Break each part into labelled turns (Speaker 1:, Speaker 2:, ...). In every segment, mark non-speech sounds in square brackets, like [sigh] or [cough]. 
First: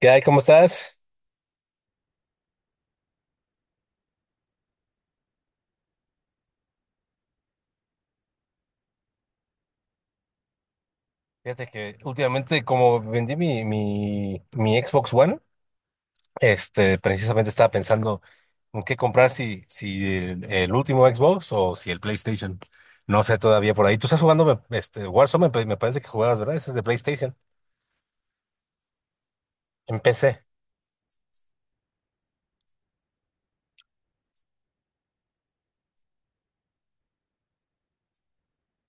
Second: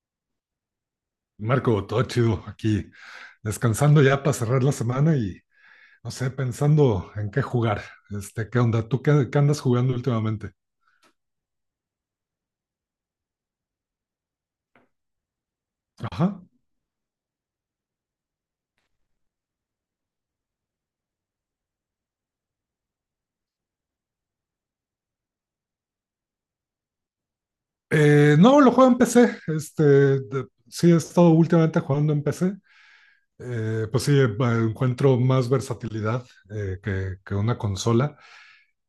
Speaker 1: ¿Qué hay? ¿Cómo estás?
Speaker 2: Marco, todo chido aquí, descansando ya para cerrar la semana y no sé, pensando en qué jugar. ¿Qué onda? ¿Tú qué andas jugando últimamente?
Speaker 1: Fíjate que últimamente, como vendí mi Xbox One,
Speaker 2: Ajá.
Speaker 1: precisamente estaba pensando en qué comprar, si el último Xbox o si el PlayStation. No sé todavía por ahí. Tú estás jugando Warzone, me parece que jugabas, ¿verdad? Ese es de PlayStation,
Speaker 2: No, lo juego en PC.
Speaker 1: en PC.
Speaker 2: Sí, he estado últimamente jugando en PC. Pues sí, encuentro más versatilidad que una consola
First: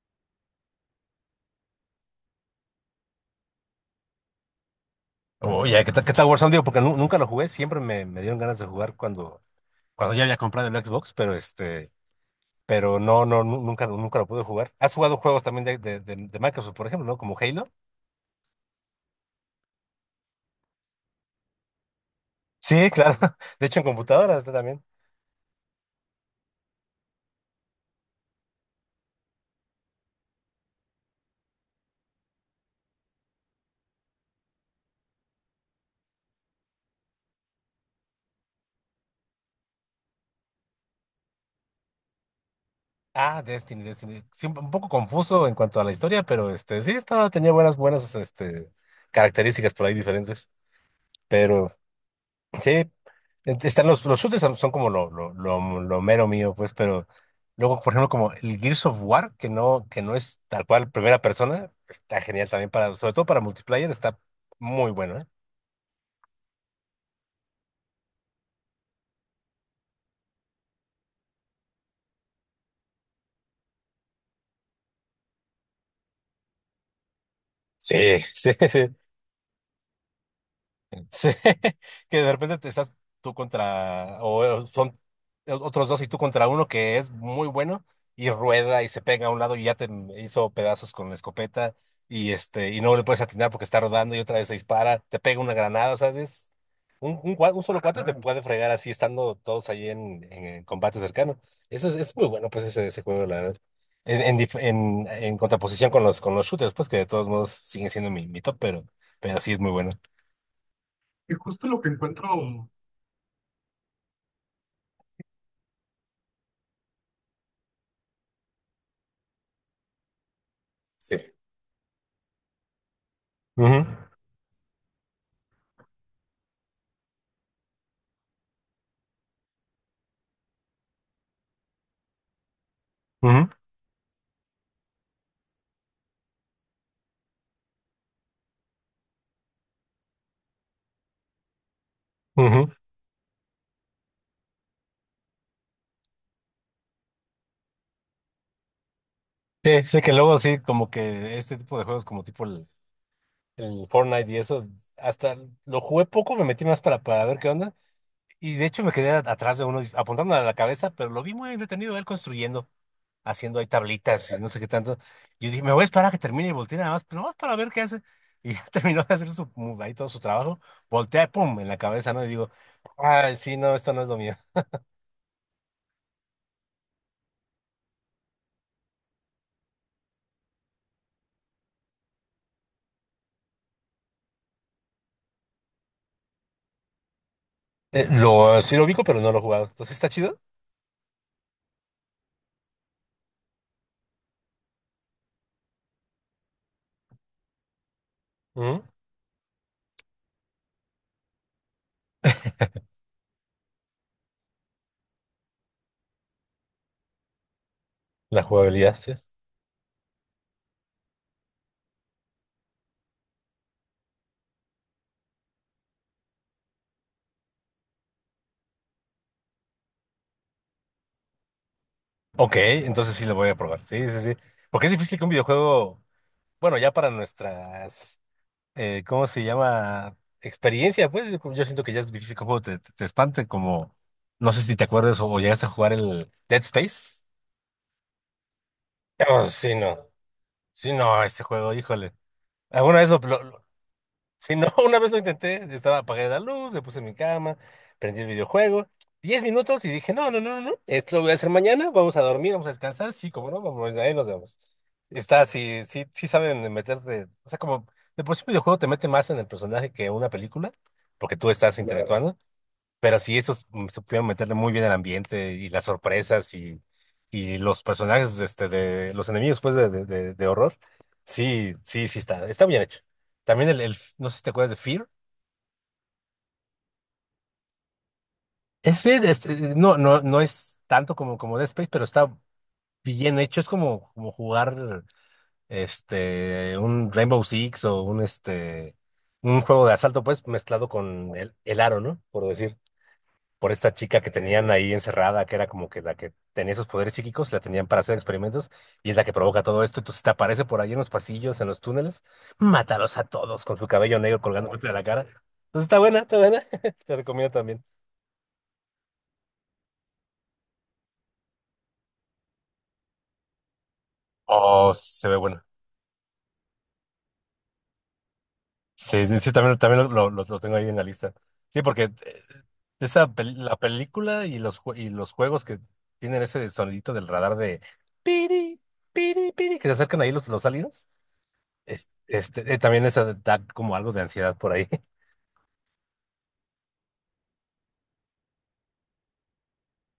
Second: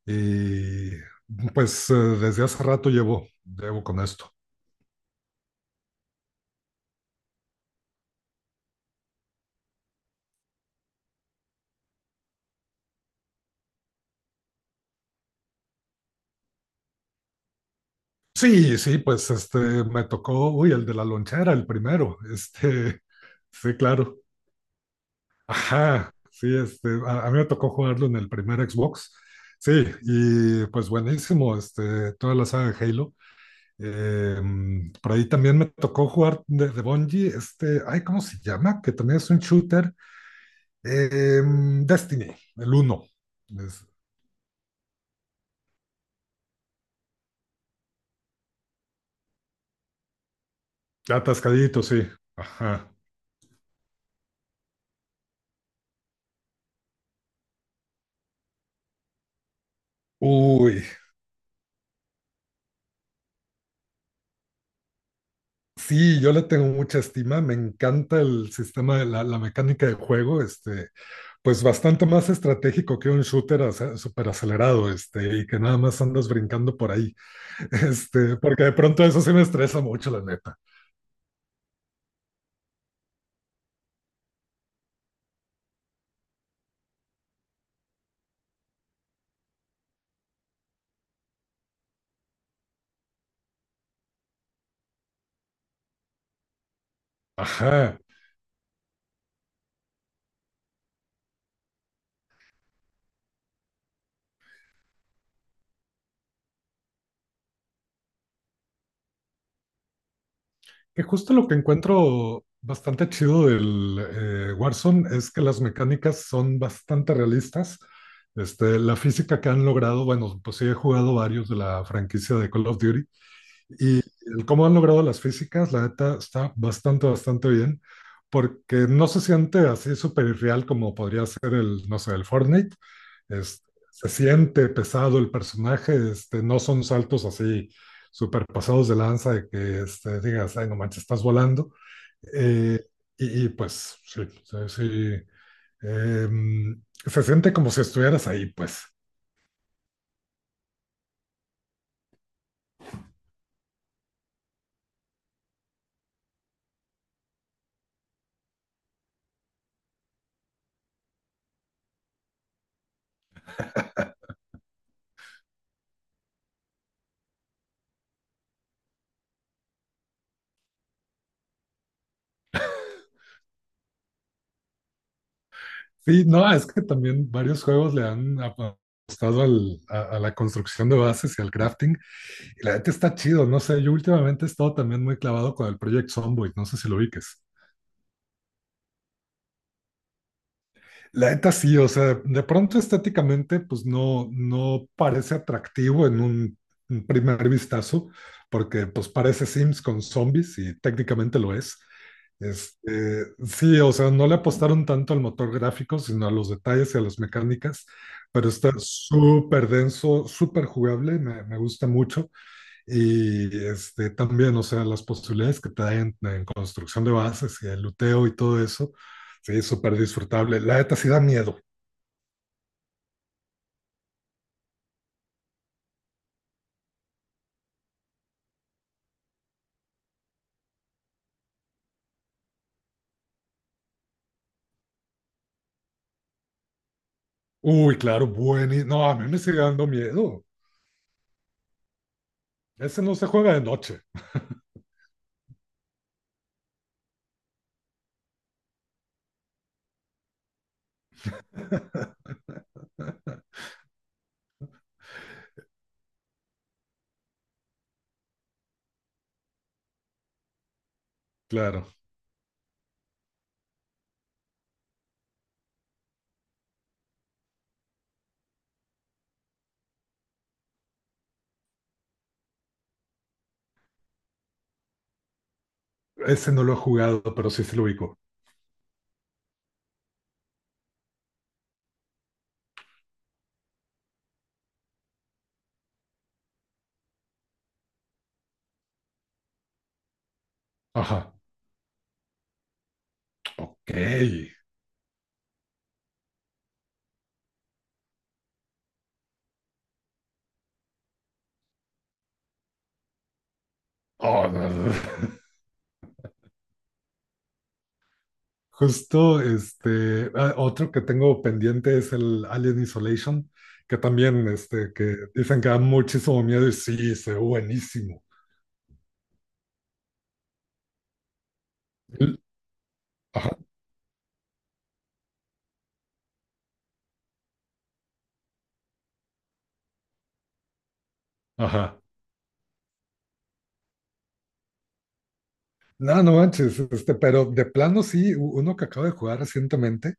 Speaker 2: y pues desde hace rato llevo con esto.
Speaker 1: Oye, ¿qué tal Warzone? Digo, porque nunca lo jugué, siempre me dieron ganas de jugar cuando, cuando ya había comprado el Xbox, pero pero nunca lo pude jugar. ¿Has jugado juegos también de Microsoft, por ejemplo, ¿no? Como Halo.
Speaker 2: Sí, pues me tocó, uy, el de la lonchera, el primero. [laughs]
Speaker 1: Sí, claro. [laughs] De
Speaker 2: Sí,
Speaker 1: hecho, en
Speaker 2: claro.
Speaker 1: computadora está también.
Speaker 2: Ajá, sí, a mí me tocó jugarlo en el primer Xbox. Sí, y pues buenísimo, toda la saga de Halo. Por ahí también me tocó jugar de Bungie, ay, ¿cómo se llama? Que también es un shooter. Destiny, el uno.
Speaker 1: Ah,
Speaker 2: Es-
Speaker 1: Destiny. Sí, un poco confuso en cuanto a la historia, pero sí, estaba, tenía buenas características por ahí diferentes. Pero
Speaker 2: Atascadito, sí.
Speaker 1: sí,
Speaker 2: Ajá.
Speaker 1: están los shooters son, son como lo mero mío, pues, pero luego, por ejemplo, como el Gears of War, que no es tal
Speaker 2: Uy,
Speaker 1: cual primera persona, está genial también para, sobre todo para multiplayer, está muy bueno, ¿eh?
Speaker 2: sí, yo le tengo mucha estima, me encanta el sistema de la mecánica de juego, pues bastante más estratégico que un shooter súper acelerado, y que nada más andas brincando por ahí, [laughs]
Speaker 1: Sí, [laughs] sí,
Speaker 2: porque de
Speaker 1: sí.
Speaker 2: pronto eso sí me estresa mucho, la neta.
Speaker 1: Sí, [laughs] que de repente te estás tú contra, o son otros dos y tú contra uno que es muy bueno y rueda y se pega a un lado y ya te hizo pedazos con la escopeta y y no le puedes atinar porque está rodando y otra vez se dispara, te pega una granada, ¿sabes? Un solo
Speaker 2: Ajá,
Speaker 1: cuate te puede fregar así estando todos ahí en combate cercano. Es muy bueno, pues, ese juego, la verdad. En contraposición con con los shooters, pues, que de todos modos siguen siendo mi top, pero sí es muy bueno.
Speaker 2: que
Speaker 1: Y
Speaker 2: justo lo que
Speaker 1: justo lo que
Speaker 2: encuentro
Speaker 1: encuentro,
Speaker 2: bastante chido del Warzone es que las mecánicas son bastante realistas. La física que han logrado, bueno, pues sí he jugado
Speaker 1: sí.
Speaker 2: varios de la franquicia de Call of Duty.
Speaker 1: Ujú,
Speaker 2: Y el cómo han logrado las físicas, la neta, está bastante bien, porque no se siente así súper irreal como podría ser el, no sé, el Fortnite.
Speaker 1: ujú,
Speaker 2: Es- Se siente pesado el personaje, no son saltos así súper pasados de lanza de que digas, ay, no manches, estás volando.
Speaker 1: ujú.
Speaker 2: Eh, pues, sí, se siente como si estuvieras ahí, pues.
Speaker 1: Sí, sí, que luego sí, como que este tipo de juegos, como tipo el Fortnite y eso, hasta lo jugué poco, me metí más para ver qué onda. Y de hecho me quedé atrás de uno apuntándole a la cabeza, pero lo vi muy entretenido él construyendo, haciendo ahí tablitas y no sé qué tanto. Y yo dije, me voy a esperar a que termine y voltee nada más, pero más para ver qué hace. Y ya [laughs] terminó de hacer su, ahí todo su trabajo, voltea, pum, en la cabeza, ¿no? Y digo, ah sí, no, esto no es lo mío.
Speaker 2: Sí, no, es que también varios juegos le han apostado a la construcción de bases y al crafting, y la neta está chido, no sé, yo últimamente he estado también muy clavado con el Project Zomboid, no sé si lo ubiques.
Speaker 1: Lo, sí lo ubico, pero no lo he jugado. Entonces está chido.
Speaker 2: La neta sí, o sea, de pronto estéticamente, pues no, no parece atractivo en un primer vistazo,
Speaker 1: Ujú.
Speaker 2: porque pues parece Sims con zombies y técnicamente lo es. Sí, o sea, no le apostaron tanto al motor gráfico, sino a los detalles y a las mecánicas,
Speaker 1: La
Speaker 2: pero está
Speaker 1: jugabilidad, sí.
Speaker 2: súper denso, súper jugable, me gusta mucho. Y también, o sea, las posibilidades que te dan en construcción de bases y el luteo y todo eso, sí, súper disfrutable. La neta sí da miedo.
Speaker 1: Ok, entonces sí lo voy a probar. Sí, sí, sí. Porque es difícil que un videojuego, bueno, ya para nuestras, ¿cómo se llama? Experiencia, pues yo siento que ya es difícil que un juego te espante, como, no sé si te acuerdas o llegaste a jugar el Dead Space.
Speaker 2: Uy, claro, bueno. No, a mí me
Speaker 1: Oh,
Speaker 2: sigue
Speaker 1: sí,
Speaker 2: dando
Speaker 1: no.
Speaker 2: miedo.
Speaker 1: Sí, no, ese juego, híjole. ¿Alguna
Speaker 2: Ese
Speaker 1: vez
Speaker 2: no se juega de noche,
Speaker 1: si no, [laughs] una vez lo intenté, estaba apagada la luz, me puse en mi cama, prendí el videojuego, 10 minutos y dije, no, no, no, no, no, esto lo voy a hacer mañana, vamos a dormir, vamos a descansar, sí, como no, vamos, ahí nos vemos. Está, sí, sí, sí saben meterte, o sea, como de por sí un videojuego te mete más en el personaje que una película, porque tú estás, claro,
Speaker 2: claro.
Speaker 1: interactuando, pero sí, esos supieron meterle muy bien el ambiente y las sorpresas y los personajes de los enemigos pues, de horror. Sí, sí, sí está, está bien hecho. También no sé si te acuerdas de Fear.
Speaker 2: Ese no lo he jugado, pero sí se lo ubico.
Speaker 1: Ese, no, no, no es tanto como, como Dead Space, pero está bien hecho. Es como, como jugar un Rainbow Six o un, un juego de asalto, pues, mezclado con
Speaker 2: Ajá.
Speaker 1: el aro, ¿no? Por decir. Por
Speaker 2: Ok.
Speaker 1: esta chica que tenían ahí encerrada, que era como que la que tenía esos poderes psíquicos, la tenían para hacer experimentos, y es la que provoca todo esto. Entonces te aparece por ahí en los pasillos, en los túneles, mátalos a todos con su cabello negro
Speaker 2: Oh,
Speaker 1: colgando
Speaker 2: no,
Speaker 1: frente de la cara.
Speaker 2: no. [laughs]
Speaker 1: Entonces está buena, está buena. [laughs] Te recomiendo también.
Speaker 2: Justo, otro que tengo pendiente es el Alien Isolation, que también,
Speaker 1: Oh,
Speaker 2: que
Speaker 1: se ve
Speaker 2: dicen
Speaker 1: buena.
Speaker 2: que da muchísimo miedo y sí, se ve buenísimo.
Speaker 1: Sí, sí, sí, también, también lo tengo ahí en la lista. Sí, porque esa
Speaker 2: Ajá,
Speaker 1: la película y los, y los juegos que tienen ese sonidito del radar de piri, piri, piri, que se acercan ahí los aliens.
Speaker 2: ajá.
Speaker 1: También esa da como algo de ansiedad por ahí. [laughs]
Speaker 2: No, no manches, pero de plano sí, uno que acabo de jugar recientemente,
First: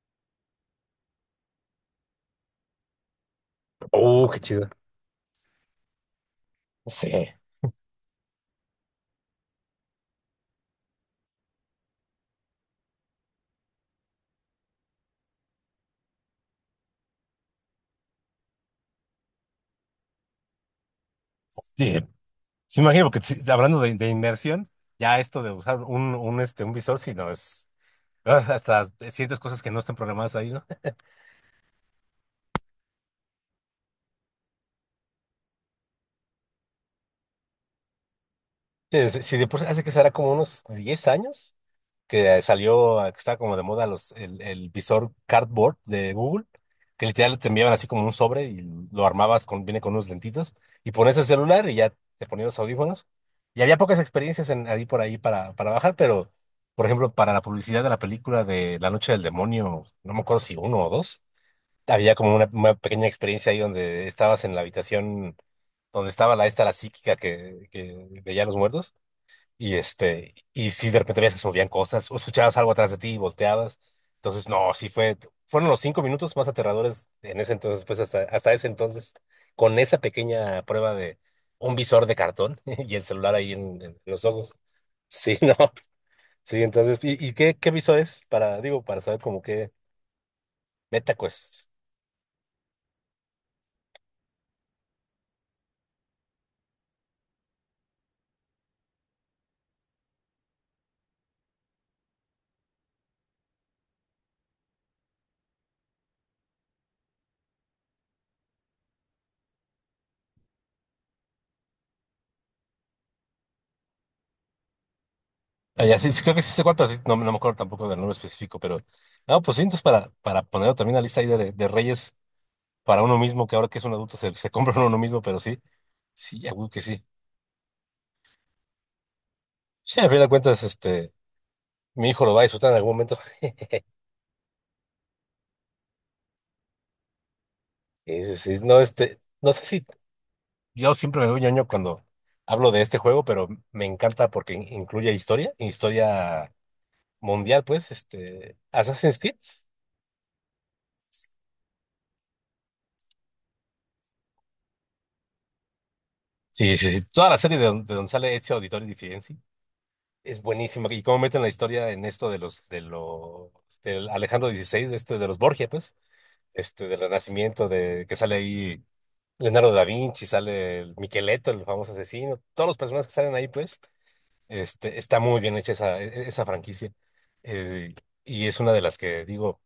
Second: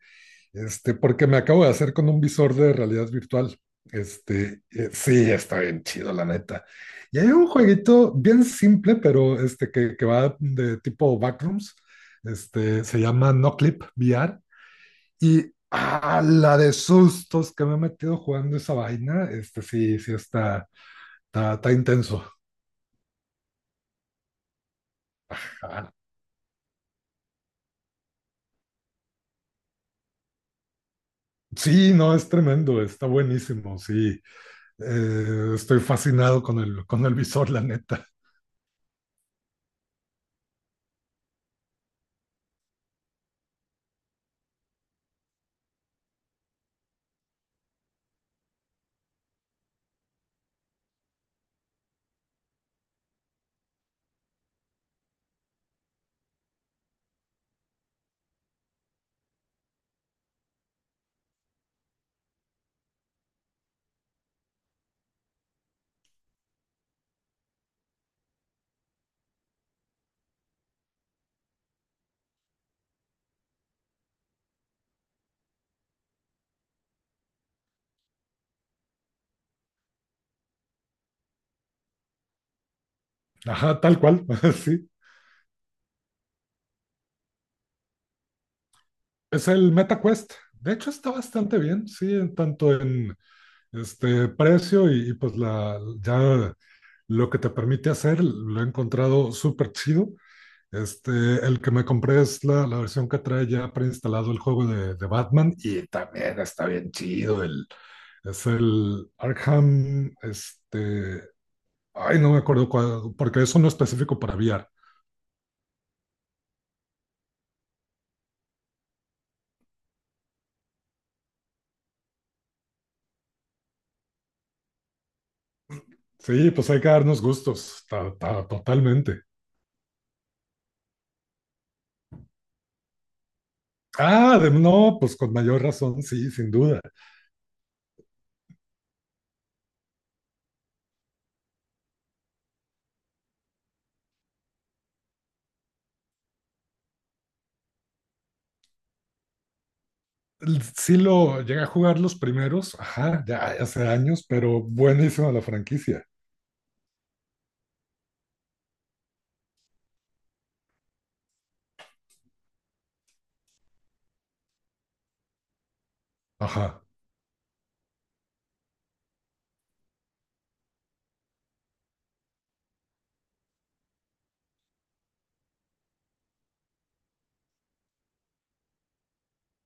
Speaker 2: porque me acabo de hacer con un visor de realidad virtual.
Speaker 1: Oh, qué chido.
Speaker 2: Sí, está bien chido, la neta.
Speaker 1: Sí.
Speaker 2: Y hay un jueguito bien simple, pero que va de tipo backrooms, se llama No Clip VR, y ah, la de sustos que me he metido jugando esa vaina, sí, sí está, está, está
Speaker 1: Sí,
Speaker 2: intenso.
Speaker 1: sí, imagino, porque sí, hablando de inmersión, ya esto de usar
Speaker 2: Ah,
Speaker 1: un, un visor, si no es, ah, hasta sientes cosas que no están programadas ahí, ¿no? [laughs]
Speaker 2: sí, no, es tremendo, está buenísimo, sí. Estoy fascinado con el visor, la neta.
Speaker 1: Si, si de por sí hace que será como unos 10 años, que salió, que estaba como de moda los, el visor cardboard de Google, que literal te enviaban así como un sobre y lo armabas con, viene con unos lentitos, y pones el celular y ya te ponías los audífonos. Y había pocas experiencias en, ahí por ahí para bajar, pero, por ejemplo, para la publicidad de la película de La Noche del Demonio, no me acuerdo si uno o dos, había como una pequeña experiencia ahí donde estabas en la habitación donde estaba la esta, la psíquica que veía a los muertos. Y y si de repente veías que se movían cosas, o escuchabas algo atrás de ti y volteabas. Entonces, no, sí fue, fueron los cinco minutos más aterradores en ese entonces, pues hasta, hasta ese entonces, con esa pequeña prueba de un visor de cartón [laughs] y el celular ahí
Speaker 2: Ajá,
Speaker 1: en
Speaker 2: tal
Speaker 1: los
Speaker 2: cual,
Speaker 1: ojos.
Speaker 2: [laughs] sí.
Speaker 1: Sí, [laughs] no, sí, entonces, ¿y qué, qué visor es? Para, digo, para saber como
Speaker 2: Es
Speaker 1: qué.
Speaker 2: el MetaQuest. De hecho, está
Speaker 1: Meta
Speaker 2: bastante
Speaker 1: Quest.
Speaker 2: bien, sí, en tanto en este precio y pues la, ya lo que te permite hacer, lo he encontrado súper chido. Este, el que me compré es la versión que trae ya preinstalado el juego de Batman y también está bien chido. El, es el Arkham, ay, no me acuerdo cuál, porque eso no es específico para VR.
Speaker 1: Ah, ya, sí, sí, creo que sí sé cuál, pero sí, no, no me acuerdo tampoco del nombre específico, pero, no, pues sí, entonces para ponerlo también en la lista ahí de reyes para uno mismo, que ahora que es un adulto se compra uno mismo, pero sí, sí,
Speaker 2: Sí,
Speaker 1: a huevo
Speaker 2: pues
Speaker 1: que
Speaker 2: hay que
Speaker 1: sí.
Speaker 2: darnos gustos, totalmente.
Speaker 1: Ya, al final de cuentas, mi hijo lo va a disfrutar en algún momento. [laughs]
Speaker 2: Ah, no, pues con mayor razón, sí, sin duda.
Speaker 1: Sí, sí, sí. No, no sé si yo siempre me veo ñoño cuando hablo de este juego, pero me encanta porque incluye historia, historia mundial, pues, este, Assassin's Creed.
Speaker 2: Sí lo llegué a jugar los primeros, ajá, ya hace años, pero buenísima la franquicia,
Speaker 1: Sí, sí, sí. Toda la serie de, de donde sale Ezio Auditore y Firenze es buenísima. Y cómo meten la historia en esto de los, del Alejandro XVI, de los Borgia, pues.
Speaker 2: ajá.
Speaker 1: Del Renacimiento, de que sale ahí Leonardo da Vinci, sale el Micheletto, el famoso asesino, todos los personajes que salen ahí, pues, está muy bien hecha esa, esa franquicia. Eh, y es una de las que digo,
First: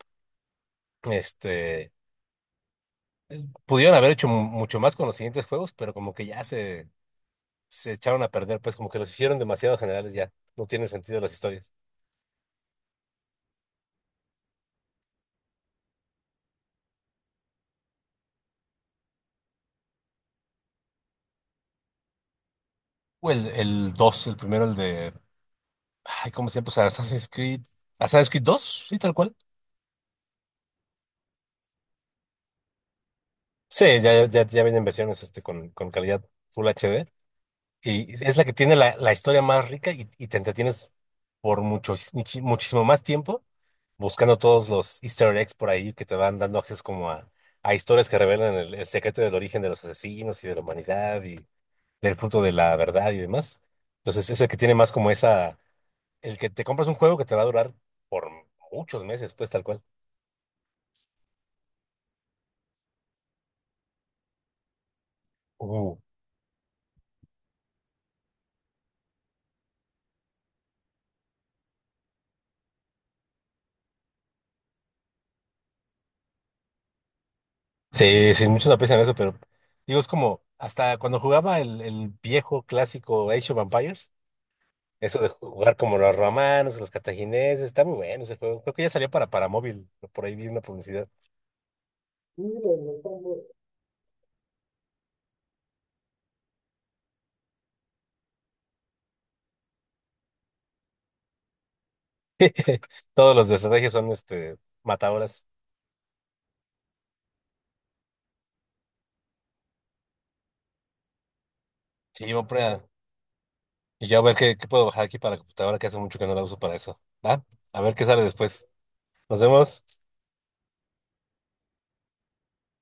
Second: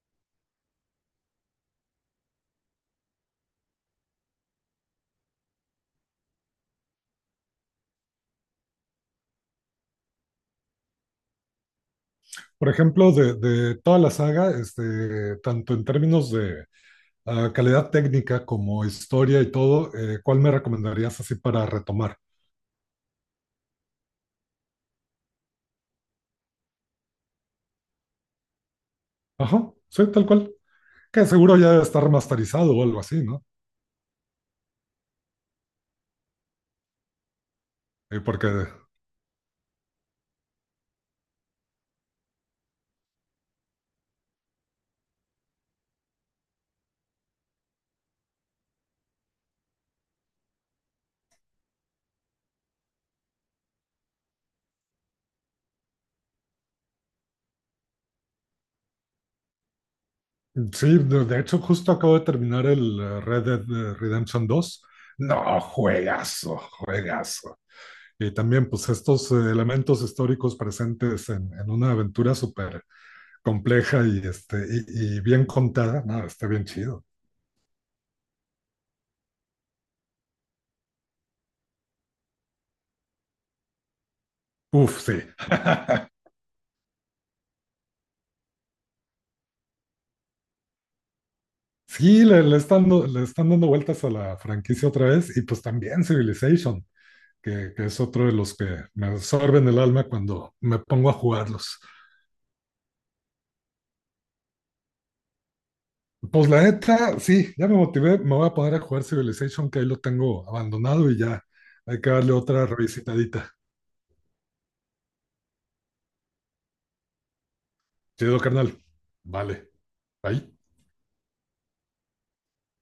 Speaker 1: este, pudieron haber hecho mucho más con los siguientes juegos, pero como que ya se echaron a perder, pues como que los hicieron demasiado generales ya, no tienen sentido las historias.
Speaker 2: Por ejemplo, de toda la saga, tanto en términos de calidad técnica como historia y todo, ¿cuál me recomendarías así para retomar?
Speaker 1: O el 2, el primero, el de, ay, ¿cómo se llama? Pues Assassin's Creed, Assassin's Creed 2, sí, tal cual.
Speaker 2: Ajá, sí, tal cual. Que seguro ya está remasterizado o algo así, ¿no?
Speaker 1: Sí, ya, ya, ya vienen versiones con calidad Full HD. Y es la
Speaker 2: Porque
Speaker 1: que tiene la, la historia más rica y te entretienes por mucho, muchísimo más tiempo buscando todos los Easter eggs por ahí que te van dando acceso como a historias que revelan el secreto del origen de los asesinos y de la humanidad y del fruto de la verdad y demás. Entonces es el que tiene más como esa, el que te compras un juego que te va a durar por muchos meses, pues tal cual.
Speaker 2: Sí, de hecho, justo acabo de terminar el Red Dead Redemption 2. No, juegazo, juegazo. Y también, pues, estos elementos históricos presentes en una aventura súper compleja y, y bien contada. No, está bien chido.
Speaker 1: Sí, sí, muchos aprecian eso, pero digo, es como hasta cuando jugaba el viejo clásico Age of Empires,
Speaker 2: Uf,
Speaker 1: eso
Speaker 2: sí.
Speaker 1: de jugar como los romanos, los cartagineses, está muy bueno ese juego. Creo que ya salió para móvil, por ahí vi una publicidad.
Speaker 2: Sí, le están, le están dando vueltas a la franquicia otra vez. Y pues también Civilization, que es otro de los que me absorben el alma cuando me pongo a jugarlos.
Speaker 1: [laughs] Todos los de estrategia son matadoras.
Speaker 2: Pues la neta, sí, ya me motivé, me voy a poner a jugar Civilization, que ahí lo tengo abandonado y ya hay que
Speaker 1: Sí,
Speaker 2: darle
Speaker 1: voy por
Speaker 2: otra
Speaker 1: allá.
Speaker 2: revisitadita.
Speaker 1: Y yo a ver qué, qué puedo bajar aquí para la computadora, que hace mucho que no la uso para eso. ¿Va? A ver qué sale
Speaker 2: Chido,
Speaker 1: después.
Speaker 2: carnal.
Speaker 1: Nos
Speaker 2: Vale,
Speaker 1: vemos.
Speaker 2: bye.